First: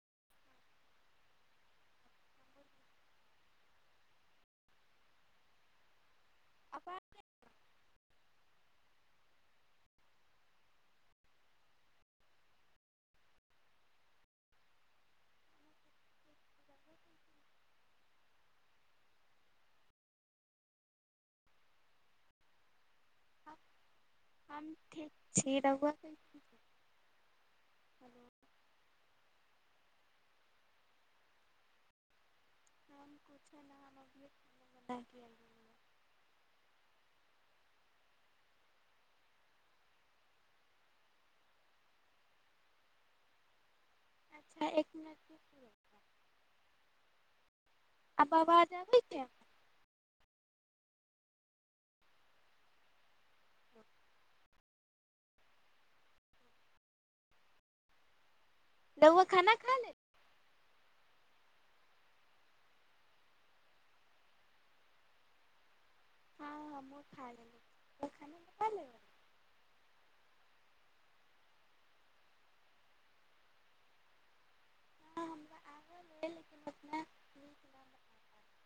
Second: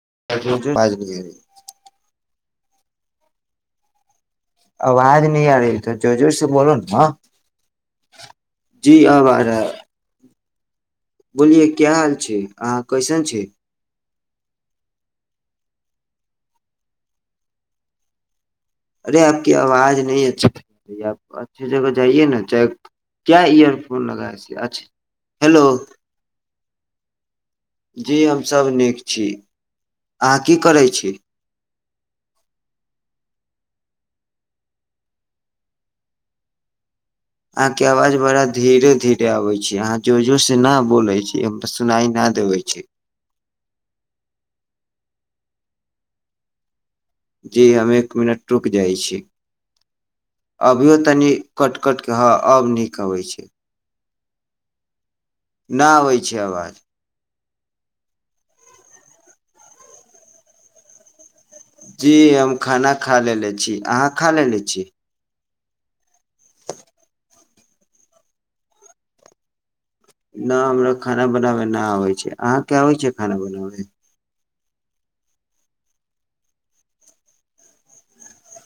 [unintelligible] आवाज नइ आ रहलै तोर जोर जोर से बोलअ आवाज न जी आब आरा है बोलियए क्या हाल छै अहाँ कैसन छै अरे आपक आवाज न अच्छीप अच्छी जगह जाइए न चेक क्या इयरफोन लगा से हम अच्छा ठीक छी हेलो रउआ कैसन छी जी हेलो हमसभ नीक छी अहाँ की करै छी [unintelligible] आहाँ के आवाज बड़ा धीरे धीरे आबे छै अहाँ जोर जोर से ना बोले छी हम त सुनाई ना देबै छै अच्छा एक मिनट जी हममे एक आब मिनट रूक आवाज जाइ आबै छी छै अभियो तनि कट कटके हँ अब नीक अबैत छै न आबै छै अवाज रउआ खाना खा ले जी हम खाना खा लेने छी अहाँ खा लेने छी हँ हँ हमहु खाइ लेल अहाँ खाना लेलिये नहि हमराो खाना बनाबै नहि आबै छै अहाँके आबै छिय खाना बनाबै हँ हमरा आबल अइ लेकिन ओतना नीक ना बना पाएब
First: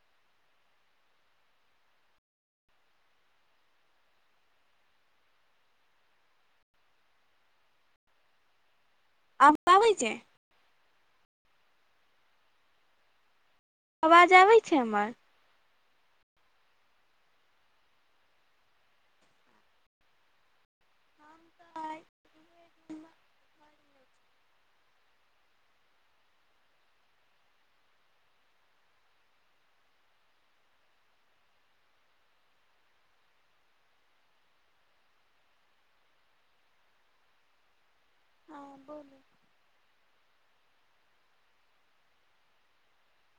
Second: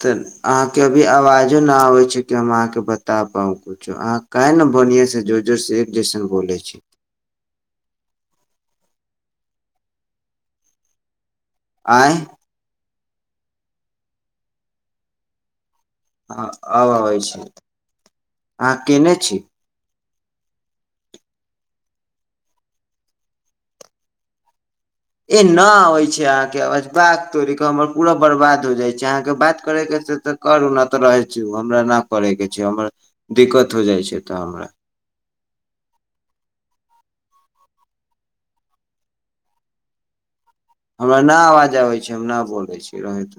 तऽ अहाँके अभी आवाजो न आबे छै कि हम अहाँके बता पाउ कुछो अहाँ कै न बढिया से जोर जोरसँ एक जैसन बोलै छी आब आबै छै आय आवाज आबै छै हमर आब आबै छै आहा केने छी हम तऽ आइ उहे रूममे घरमे छी ए न आबै छै अहाँके अबाज बाक तोड़ी क हमर पूरा बर्बाद हो जाइ छै अहाँके बात करै के से तऽ करू ने तऽ रहै छी हमरा नहि करयके छै हमरा दिक्कत हो जाइ छै तऽ हमरा हँ बोलू हमरा नहि आवाज आबै छै हम ना बोलै छी रहैत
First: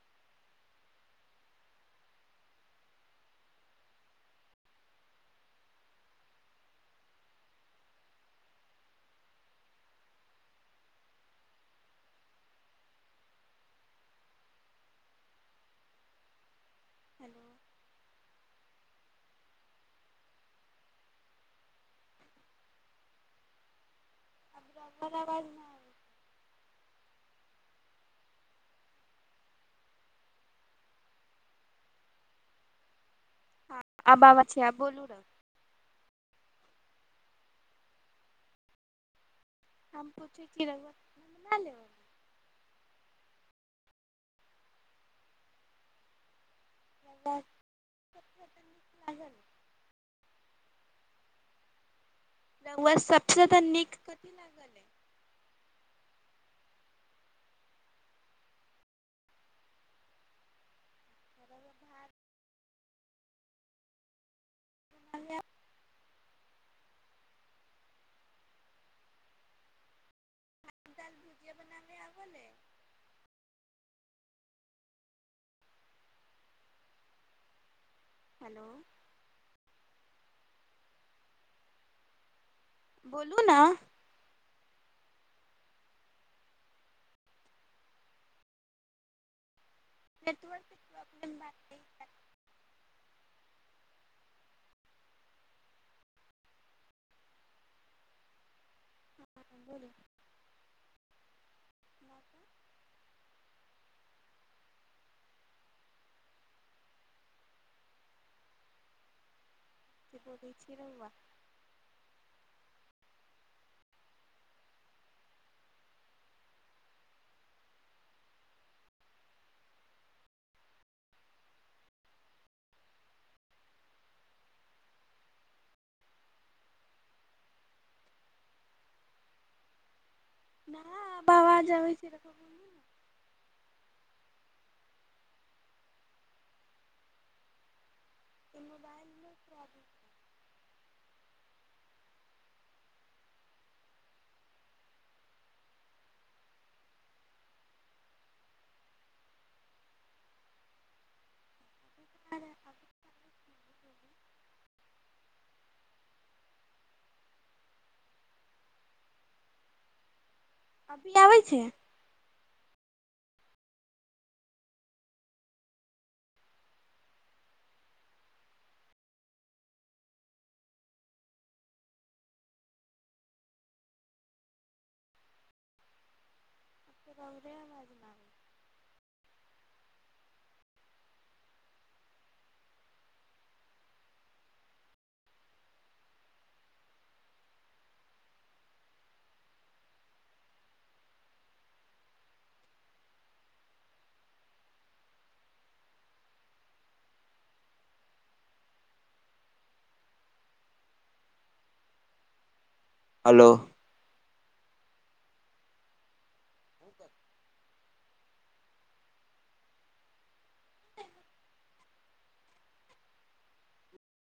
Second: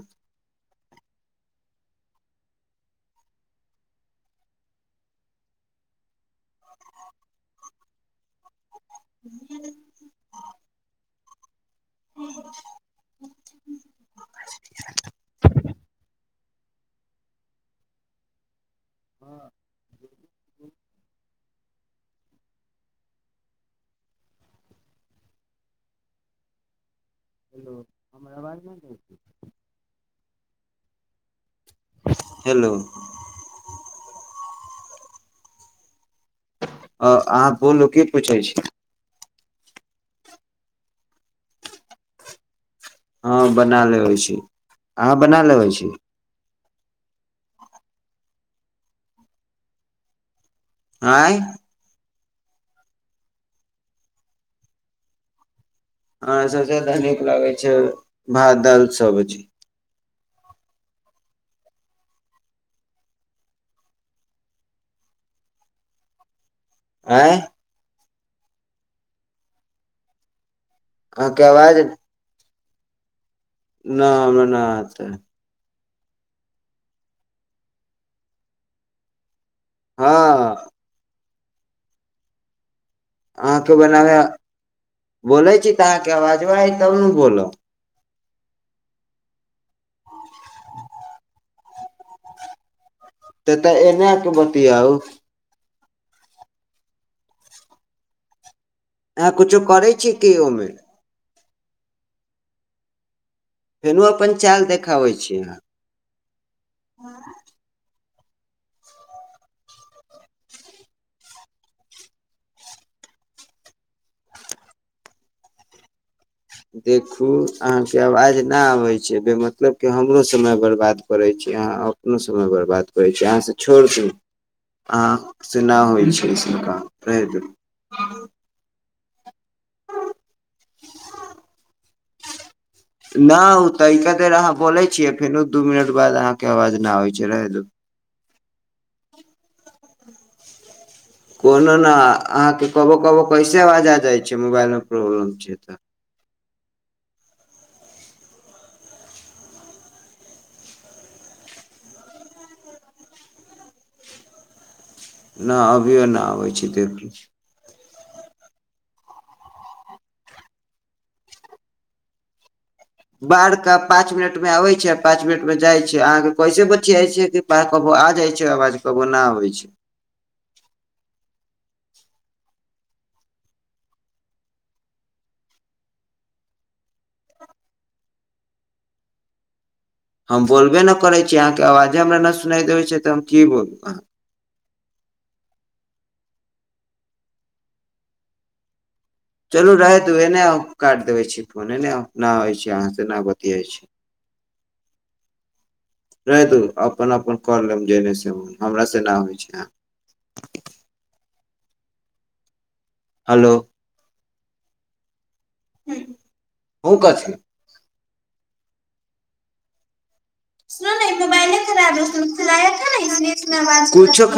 [inaudible] [unintelligible] [inaudible] हँ [unintelligible] हेलो हमर अवाज नइ जाइ रहै छी हेलो हँ आब आबै छै आब बोलू न आ अहाँ बोलू की पूछैत छी हम पूछै छी रौआ खाना खा लेलिये हँ बना लेबै छी अहाँ बना लेबै छी [unintelligible] आँय रौआ सबसे ज्यादा नीक कथि लागलै हमरा सभसँदा नीक लागै छै भात दाइल सब्जी रउआ भात [unintelligible] आय दाल अहाके भुजिया आवाज बनाबे आवल है? न हमरा नहि आत रहे हेलो हँ बोलू न अहाँके बनाबै बोलै छी तऽ अहाँके आवाजो आइत तब ने बोलब नेटवर्क [unintelligible] त तऽ एनेके बतियाउ आहाँ किुछु बोलू करै छी कि ओइमें फेरो अपन चाल देखाबै छी अहाँ कि बजै छी रउआ देखू अहाँके आवाज न आबे छै बेमतलब के हमरो समय बर्बाद करै छी कि अहाँ अपनो समय बर्बाद करै छी अहाँसँ छोड़ि दू अहाँ से नहि होइ छै सुनका रहै दू न हमर आबाज आबै छै रउआ बोलू न नहि ओ तऽ क देर अहाँ बोलै छियै फेरो दू मिनट बाद अहाँके आवाज नहि होइ छै रहैदू ई मोबालमे कब कोनो ने अहाँके कबहु कबहु कैसे आबाज आ जाइ छै मोबाइलमे प्रॉब्लम छै तऽ आ [unintelligible] नहि अभियओ नहि आबै छै देख लीछ अभी आबै छै बाढ़ के पाँच मिनट मे आबै छै पाँंच मिनट मे जाइ छै अहाँके कैसे बचिया छै की बाढ़ क आ जाइ छै आवाज काबो ना आबै छै राउरे अबाज ना आबे छै हम बोलबे ना करै छी अहाँके आवाजे हमरा नहि सुनाय दे होै छै तऽ हम की बोलू अहाँ चलू रहै दु एन्ने आउ काटि देबै छी फोन एन्नऽ आउ नहि होइ छै अहाँसँना बतआइत छै [inaudible] रहे दु अपन अपन क लेम जेने से हमर से नहि होइ छै [inaudible] हलो हेलो ओ कथि सु न मोबाइल नहि खराब खिला न [unintelligible]